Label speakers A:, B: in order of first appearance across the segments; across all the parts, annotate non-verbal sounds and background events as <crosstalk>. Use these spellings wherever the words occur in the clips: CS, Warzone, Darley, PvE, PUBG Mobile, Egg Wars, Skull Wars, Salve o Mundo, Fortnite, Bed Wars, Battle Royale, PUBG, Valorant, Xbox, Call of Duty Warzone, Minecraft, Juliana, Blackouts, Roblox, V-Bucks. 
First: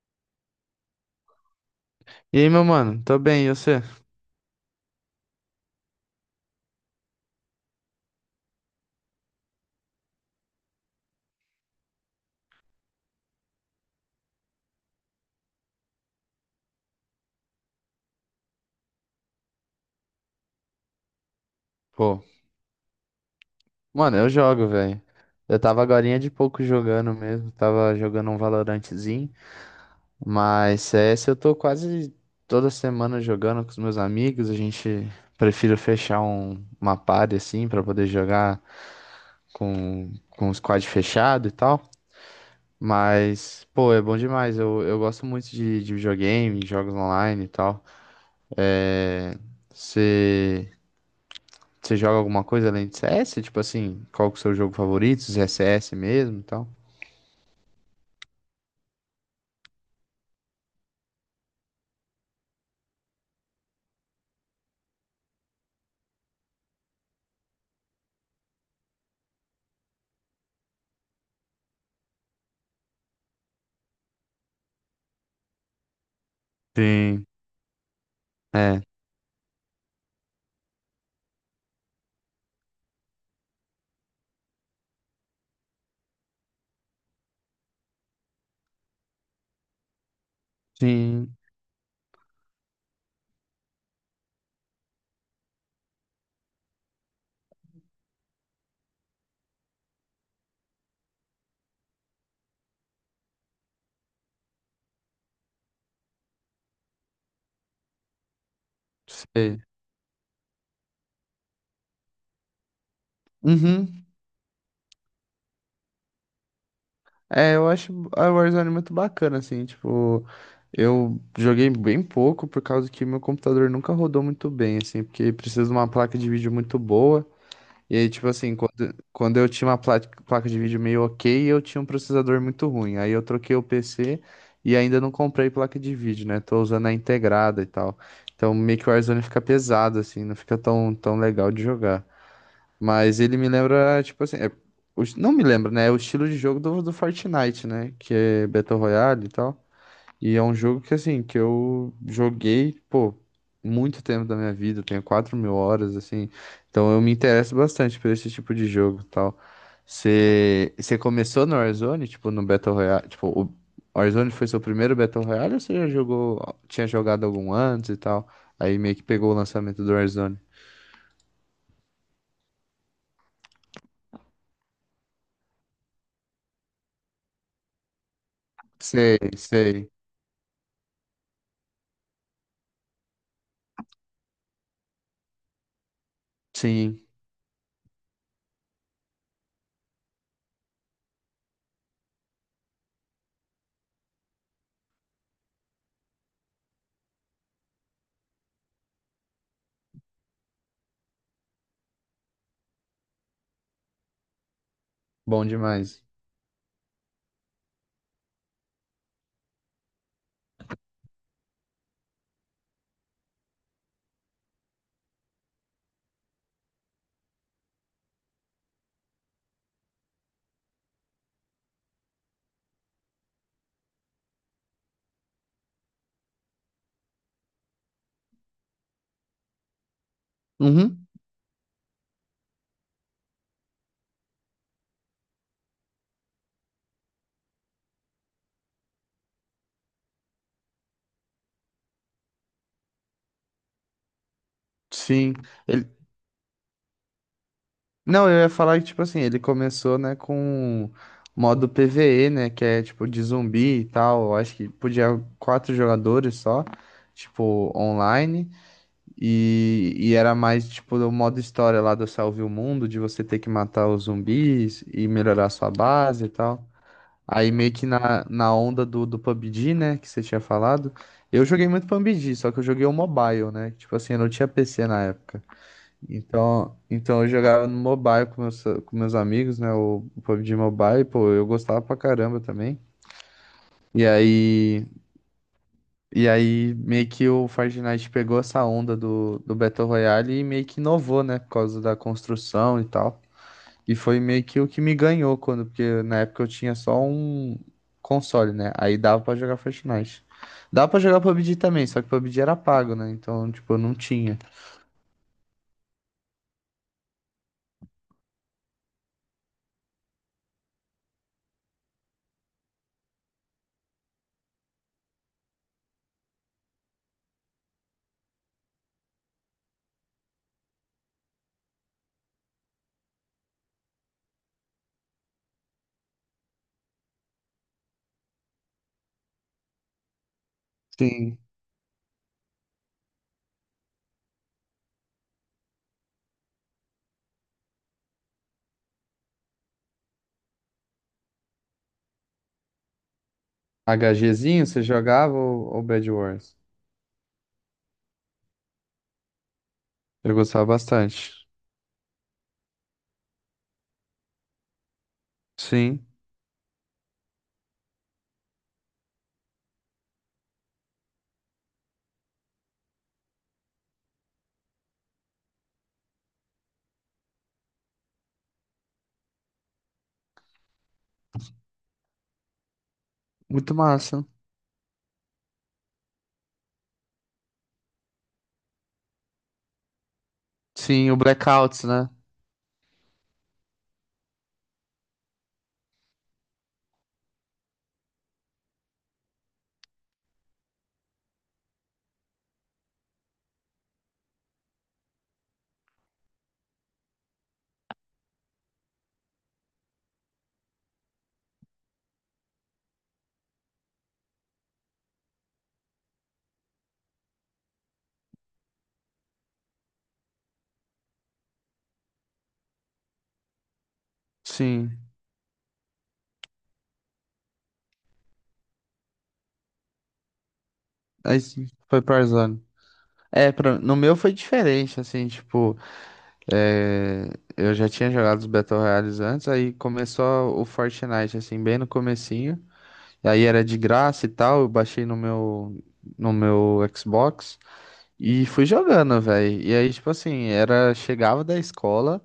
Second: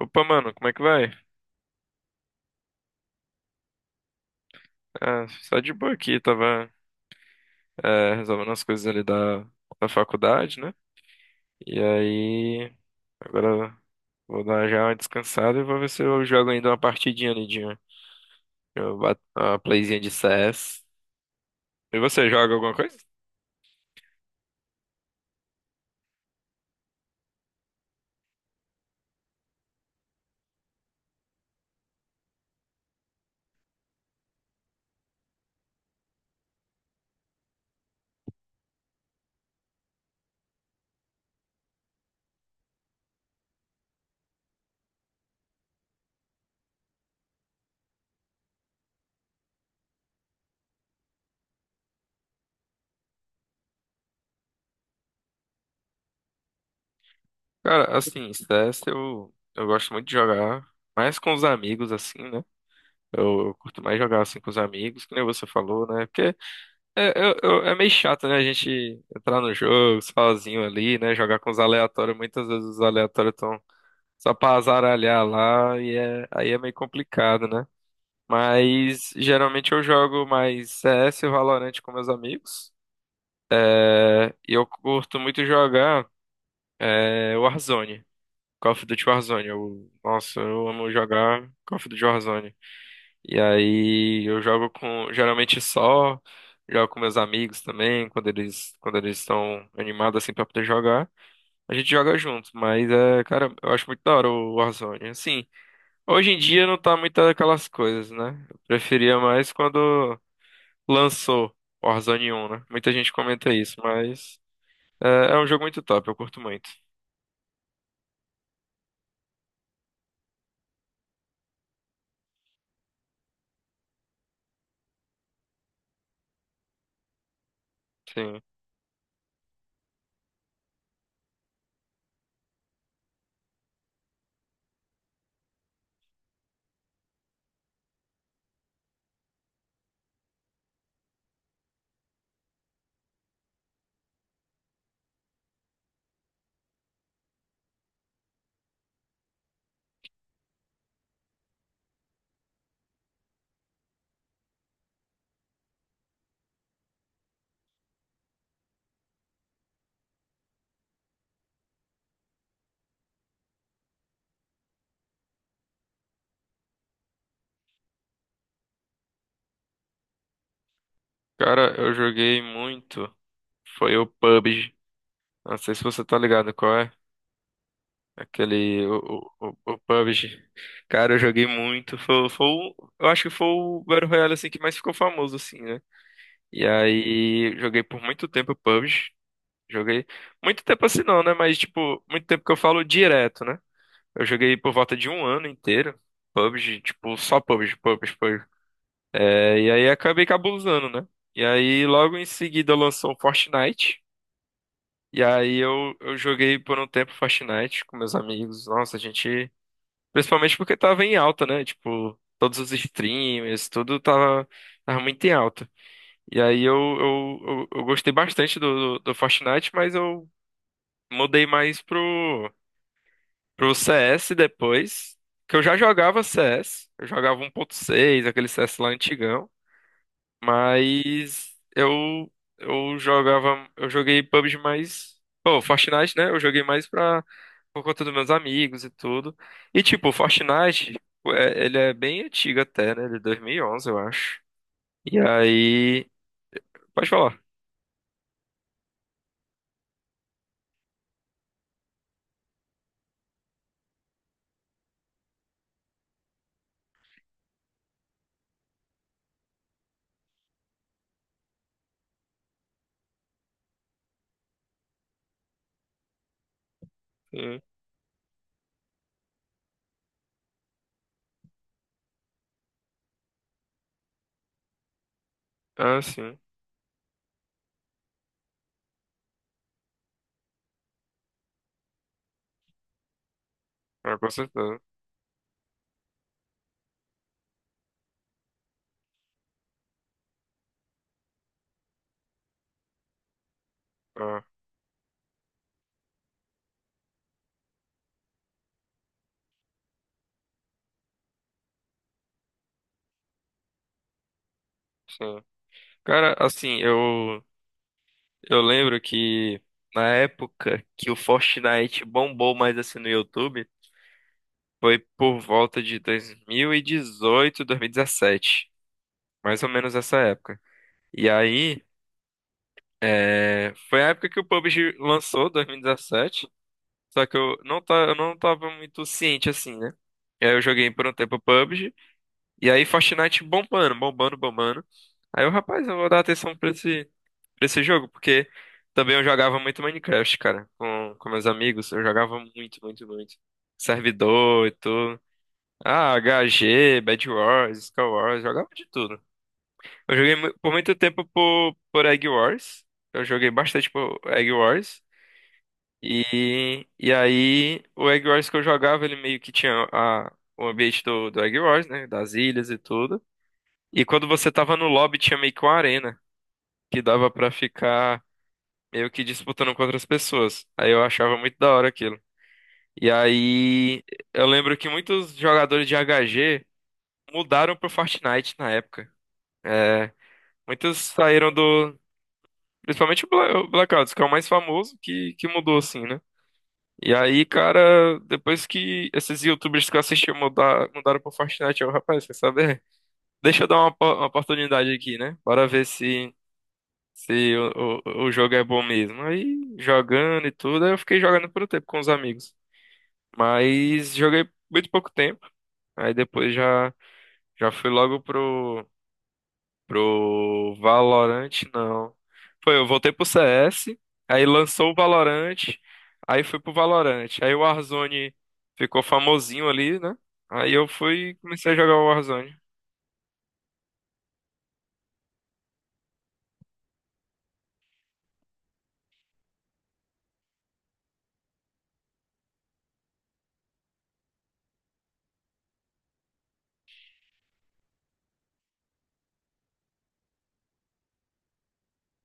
A: Opa, mano, como é que vai?
B: E aí, meu mano? Tô bem, e você?
A: Ah, só de boa aqui, tava resolvendo as coisas ali da faculdade, né? E aí, agora vou dar já uma descansada e vou ver se eu jogo ainda uma partidinha ali de uma playzinha de CS. E
B: Pô,
A: você joga alguma coisa?
B: mano, eu jogo, velho. Eu tava agorinha de pouco jogando mesmo, tava jogando um Valorantezinho, mas CS eu tô quase toda semana jogando com os meus amigos. A gente prefiro fechar uma party assim pra poder jogar com o squad fechado e tal, mas pô, é bom demais. Eu gosto muito de videogame, jogos online e tal. É... Você Você joga alguma coisa além de C S? Tipo assim, qual que é o seu jogo favorito? Se é CS mesmo e tal?
A: Cara, assim, CS eu gosto muito de jogar, mais com os amigos, assim, né? Eu curto mais jogar assim com os amigos, que nem você falou, né? Porque é meio chato, né? A gente entrar no jogo sozinho ali, né? Jogar com os aleatórios. Muitas vezes os aleatórios estão só pra azaralhar lá e aí é meio
B: Sim.
A: complicado, né?
B: É.
A: Mas geralmente eu jogo mais CS e Valorant com meus amigos. É, e eu curto muito jogar Warzone. Call of Duty Warzone. Nossa, eu amo
B: Sim.
A: jogar Call of Duty Warzone. E aí eu jogo com, geralmente só, jogo com meus amigos também, quando eles estão animados assim pra poder jogar. A gente joga junto, mas é, cara, eu acho muito da hora o Warzone. Assim, hoje em dia não tá muito aquelas coisas, né? Eu preferia mais
B: Sei.
A: quando lançou o Warzone 1, né? Muita gente comenta isso,
B: Uhum.
A: mas é um jogo muito top, eu curto muito.
B: É, eu acho a Warzone muito bacana, assim, tipo, eu joguei bem pouco por causa que meu computador nunca rodou muito bem, assim, porque precisa de uma placa de vídeo muito boa. E aí, tipo
A: Sim.
B: assim, quando eu tinha uma placa de vídeo meio ok, eu tinha um processador muito ruim. Aí eu troquei o PC e ainda não comprei placa de vídeo, né? Tô usando a integrada e tal. Então meio que o Warzone fica pesado, assim, não fica tão legal de jogar. Mas ele me lembra, tipo assim, não me lembra, né? É o estilo de jogo do Fortnite, né? Que é Battle Royale e tal. E é um jogo que, assim, que eu joguei, pô, muito tempo da minha vida. Eu tenho 4 mil horas, assim, então eu me interesso bastante por esse tipo de jogo e tal. Você começou no Warzone, tipo, no Battle Royale, tipo, o Warzone foi seu primeiro Battle Royale ou você já jogou, tinha jogado algum antes e tal? Aí meio que pegou o lançamento do Warzone.
A: Cara, eu joguei muito, foi o PUBG. Não sei se você tá ligado qual é. Aquele, o,
B: Sei,
A: o, o o
B: sei,
A: PUBG. Cara, eu joguei muito. Eu acho que foi o Battle Royale, assim, que mais ficou famoso, assim, né? E
B: sim,
A: aí, joguei por muito tempo PUBG. Joguei, muito tempo assim não, né? Mas, tipo, muito tempo que eu falo direto, né? Eu joguei por volta de um ano inteiro. PUBG, tipo, só PUBG, PUBG, PUBG. É, e aí, acabei cabulosando, né? E aí, logo em seguida, lançou o Fortnite. E
B: bom
A: aí, eu,
B: demais.
A: eu joguei por um tempo Fortnite com meus amigos. Nossa, a gente. Principalmente porque tava em alta, né? Tipo, todos os streamers, tudo tava muito em alta. E aí eu gostei bastante do Fortnite, mas eu mudei mais pro CS depois. Que eu já jogava CS, eu jogava um 1.6, aquele CS lá antigão.
B: Uhum.
A: Mas eu joguei PUBG mais. Pô, Fortnite, né? Eu joguei mais pra por conta dos meus amigos e tudo. E tipo, o Fortnite, ele é bem antigo até, né? Ele é 2011 eu acho. E
B: Sim, ele,
A: aí, pode falar.
B: não, eu ia falar que, tipo assim, ele começou, né, com modo PvE, né, que é, tipo, de zumbi e tal. Eu acho que podia quatro jogadores só, tipo, online. E era mais, tipo, o modo história lá do Salve o Mundo, de você ter que matar os zumbis e melhorar sua base e tal. Aí,
A: Sim.
B: meio que na onda do PUBG, né, que você tinha falado. Eu joguei muito PUBG, só que eu joguei o mobile, né, tipo assim, eu não tinha PC na época.
A: Ah, sim.
B: Então eu jogava no mobile com meus amigos, né? O PUBG Mobile, pô, eu gostava pra caramba também. E
A: Ah, com certeza.
B: aí, e aí meio que o Fortnite pegou essa onda do Battle Royale e meio que inovou, né? Por causa da construção e tal. E foi
A: Ah,
B: meio que o que me ganhou quando, porque na época eu tinha só um console, né? Aí dava pra jogar Fortnite. Dava pra jogar PUBG também, só que PUBG era pago, né? Então, tipo, eu não tinha.
A: sim. Cara, assim, eu lembro que na época que o Fortnite bombou mais assim no YouTube, foi por volta de 2017, mais ou menos essa época. E aí, foi a época que o PUBG lançou, 2017. Só que eu não tava muito ciente assim, né? E aí eu joguei por um
B: Sim.
A: tempo PUBG. E aí Fortnite bombando, bombando, bombando. Aí eu, rapaz, eu vou dar atenção pra esse, jogo, porque também eu jogava muito Minecraft, cara, com meus amigos. Eu jogava muito, muito, muito.
B: HGzinho,
A: Servidor e
B: você
A: tudo.
B: jogava, ou, Bed
A: Ah,
B: Wars?
A: HG, Bed Wars, Skull Wars, jogava de tudo. Eu
B: Eu
A: joguei
B: gostava
A: por muito tempo
B: bastante.
A: por Egg Wars. Eu joguei bastante por Egg Wars.
B: Sim,
A: E aí, o Egg Wars que eu jogava, ele meio que tinha o ambiente do Egg Wars, né? Das ilhas e tudo. E quando você tava no lobby, tinha meio que uma arena, que dava pra ficar meio que disputando com outras pessoas. Aí eu achava muito da hora aquilo. E
B: muito
A: aí,
B: massa.
A: eu lembro que muitos jogadores de H G mudaram pro Fortnite na época. É, muitos
B: Sim, o
A: saíram
B: Blackouts,
A: do.
B: né?
A: Principalmente o o Blackouts, que é o mais famoso, que mudou assim, né? E aí, cara, depois que esses YouTubers que eu assisti mudaram pro Fortnite, eu, rapaz, quer saber? Deixa eu dar uma oportunidade aqui, né? Bora ver se o jogo é bom mesmo. Aí, jogando e tudo, aí eu fiquei jogando por um tempo com os amigos. Mas joguei muito pouco tempo. Aí depois já fui logo Pro Valorant, não. Eu voltei pro CS, aí lançou o
B: Sim.
A: Valorant, aí fui pro Valorant. Aí o Warzone ficou famosinho ali, né? Aí eu fui e
B: Aí sim,
A: comecei a jogar
B: foi
A: o Warzone.
B: Tarzan. É, no meu foi diferente, assim, tipo, é, eu já tinha jogado os Battle Royales antes. Aí começou o Fortnite, assim, bem no comecinho, e aí era de graça e tal. Eu baixei no meu Xbox e fui jogando, velho. E aí, tipo assim, chegava da escola,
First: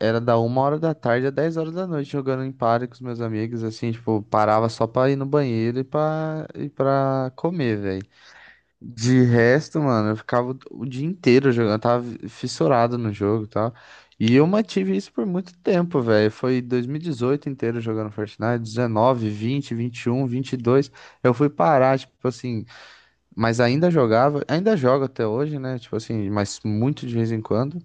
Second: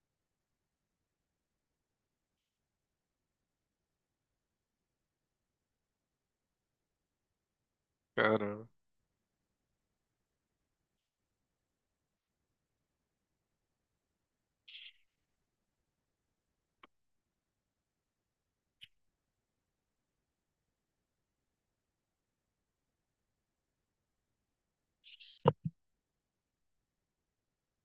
B: era da 1h da tarde a 10h da noite jogando em party com os meus amigos, assim, tipo, parava só pra ir no banheiro e e pra comer, velho.
A: Caramba.
B: De resto, mano, eu ficava o dia inteiro jogando. Eu tava fissurado no jogo e tal. E eu mantive isso por muito tempo, velho. Foi 2018 inteiro jogando Fortnite, 19, 20, 21, 22. Eu fui parar, tipo assim, mas ainda jogava, ainda jogo até hoje, né? Tipo assim, mas muito de vez em quando.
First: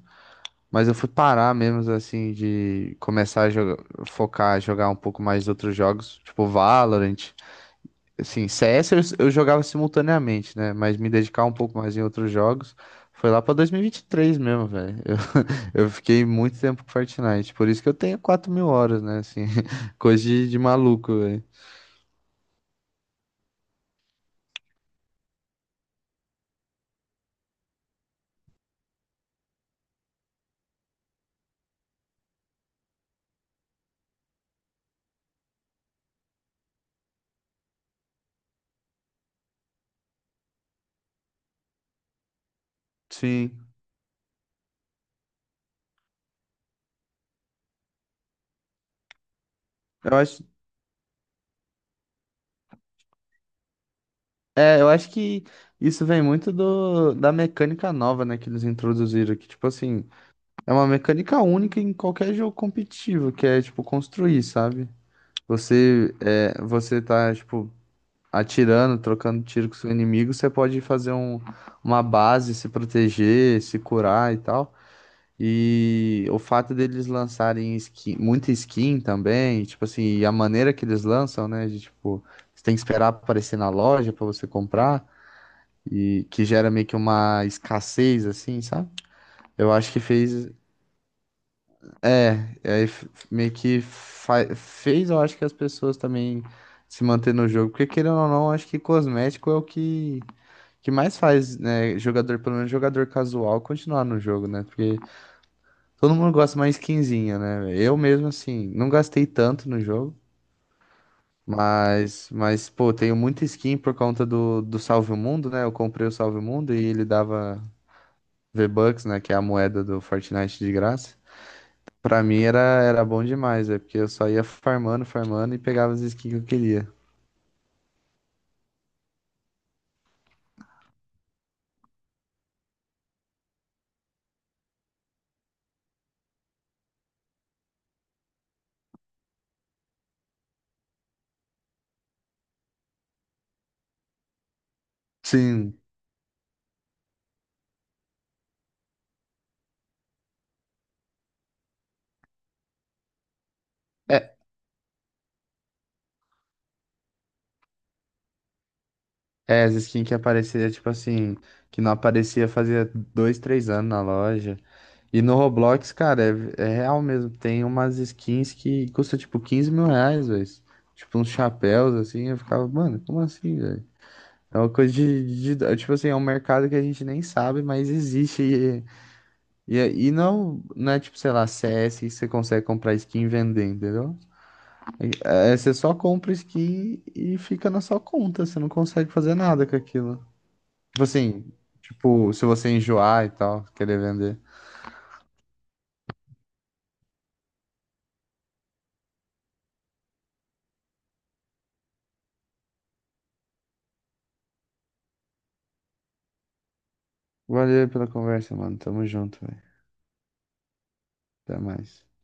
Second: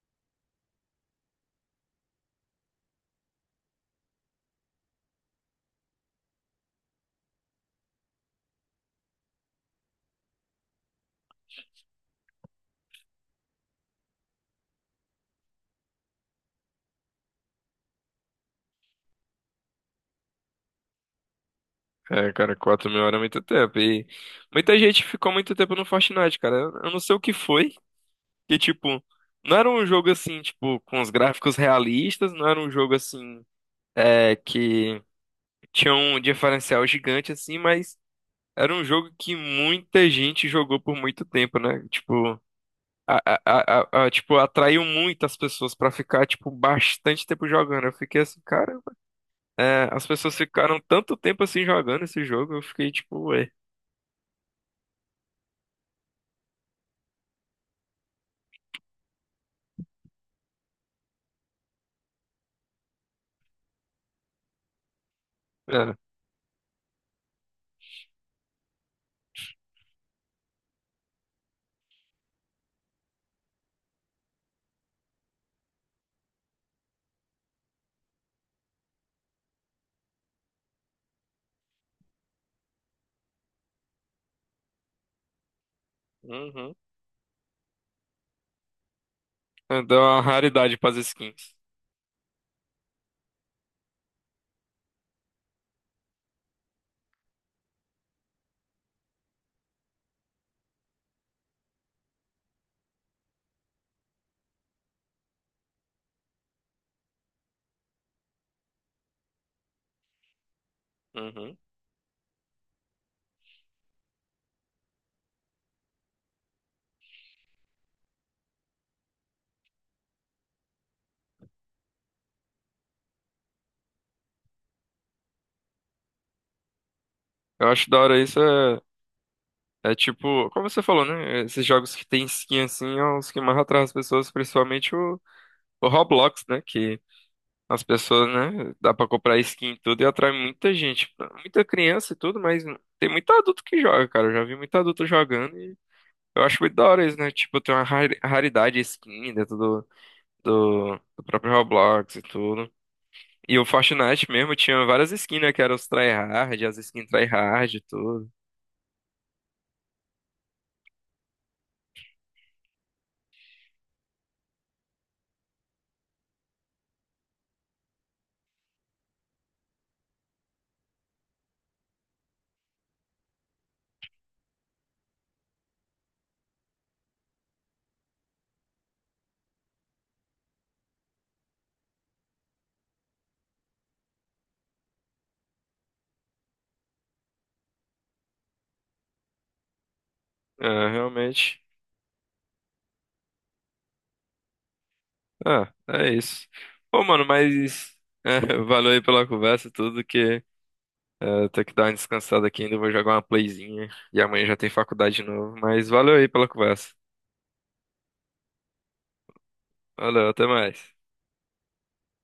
B: Mas eu fui parar mesmo, assim, de começar a jogar, focar, jogar um pouco mais outros jogos, tipo Valorant. Assim, CS eu jogava simultaneamente, né? Mas me dedicar um pouco mais em outros jogos foi lá pra 2023 mesmo, velho. Eu, <laughs> eu fiquei muito tempo com Fortnite, por isso que eu tenho 4.000 horas, né? Assim, <laughs> coisa de maluco, velho.
A: É, cara, 4.000 horas é muito tempo. E muita gente ficou muito tempo no Fortnite, cara. Eu não sei o que foi. Que, tipo, não era um jogo assim, tipo, com os gráficos realistas, não era um jogo assim, que tinha um diferencial gigante, assim, mas. Era um jogo que muita gente jogou por muito tempo, né? Tipo,
B: Sim,
A: tipo atraiu muitas pessoas pra ficar, tipo, bastante tempo jogando. Eu fiquei assim, cara, as
B: eu
A: pessoas
B: acho,
A: ficaram tanto tempo assim jogando esse jogo, eu fiquei tipo, ué.
B: eu acho que isso vem muito da mecânica nova, né, que eles introduziram, que, tipo assim, é uma mecânica única em qualquer jogo competitivo, que é, tipo, construir, sabe?
A: É.
B: Você tá, tipo, atirando, trocando tiro com seu inimigo. Você pode fazer uma base, se proteger, se curar e tal. E o fato deles lançarem skin, muita skin também, tipo assim, e a maneira que eles lançam, né? De, tipo, você tem que esperar aparecer na loja pra você comprar, e que gera
A: Uhum.
B: meio que uma escassez, assim, sabe? Eu acho
A: Dá
B: que
A: uma
B: fez.
A: raridade pras skins.
B: É, e aí meio que fez, eu acho, que as pessoas também se manter no jogo, porque querendo ou não, acho que cosmético é o que mais faz, né, jogador, pelo menos jogador casual, continuar no jogo, né? Porque todo mundo gosta mais skinzinha, né? Eu mesmo, assim, não gastei tanto no jogo,
A: Uhum.
B: mas pô, tenho muita skin por conta do Salve o Mundo, né? Eu comprei o Salve o Mundo e ele dava V-Bucks, né, que é a moeda do Fortnite de graça. Pra mim era bom demais, é porque eu só ia farmando, farmando e pegava as skins que eu queria.
A: Eu acho da hora isso, é tipo, como você falou, né? Esses jogos que tem skin assim, é os que mais atraem as pessoas, principalmente o Roblox, né? Que as pessoas, né? Dá pra comprar skin e tudo e atrai muita gente, muita criança e tudo, mas tem muito adulto que joga, cara. Eu já vi muito adulto jogando e
B: Sim.
A: eu acho muito da hora isso, né? Tipo, tem uma raridade skin dentro do próprio Roblox e tudo. E o Fortnite
B: É,
A: mesmo tinha várias skins, né? Que eram os tryhard, as skins tryhard e tudo.
B: é, as skins que aparecia, tipo assim, que não aparecia fazia dois, três anos na loja. E no Roblox, cara, é real mesmo. Tem umas skins que custam tipo R$ 15.000, velho. Tipo uns chapéus, assim. Eu ficava, mano, como assim, velho? É uma coisa tipo assim, é um mercado que a gente nem sabe, mas existe. E não é tipo, sei lá, CS que você consegue comprar skin e vender, entendeu? É, você só compra skin e fica na sua conta. Você não consegue fazer nada com aquilo.
A: É,
B: Tipo assim,
A: realmente.
B: tipo, se você enjoar e tal, querer vender.
A: Ah, é isso. Pô, mano, mas. <laughs> Valeu aí pela conversa e tudo, que. É, ter que dar uma descansada aqui ainda, vou jogar uma playzinha. E amanhã já tem faculdade de novo. Mas valeu aí pela conversa.
B: Valeu pela conversa, mano. Tamo junto, velho.
A: Valeu, até mais.
B: Até mais.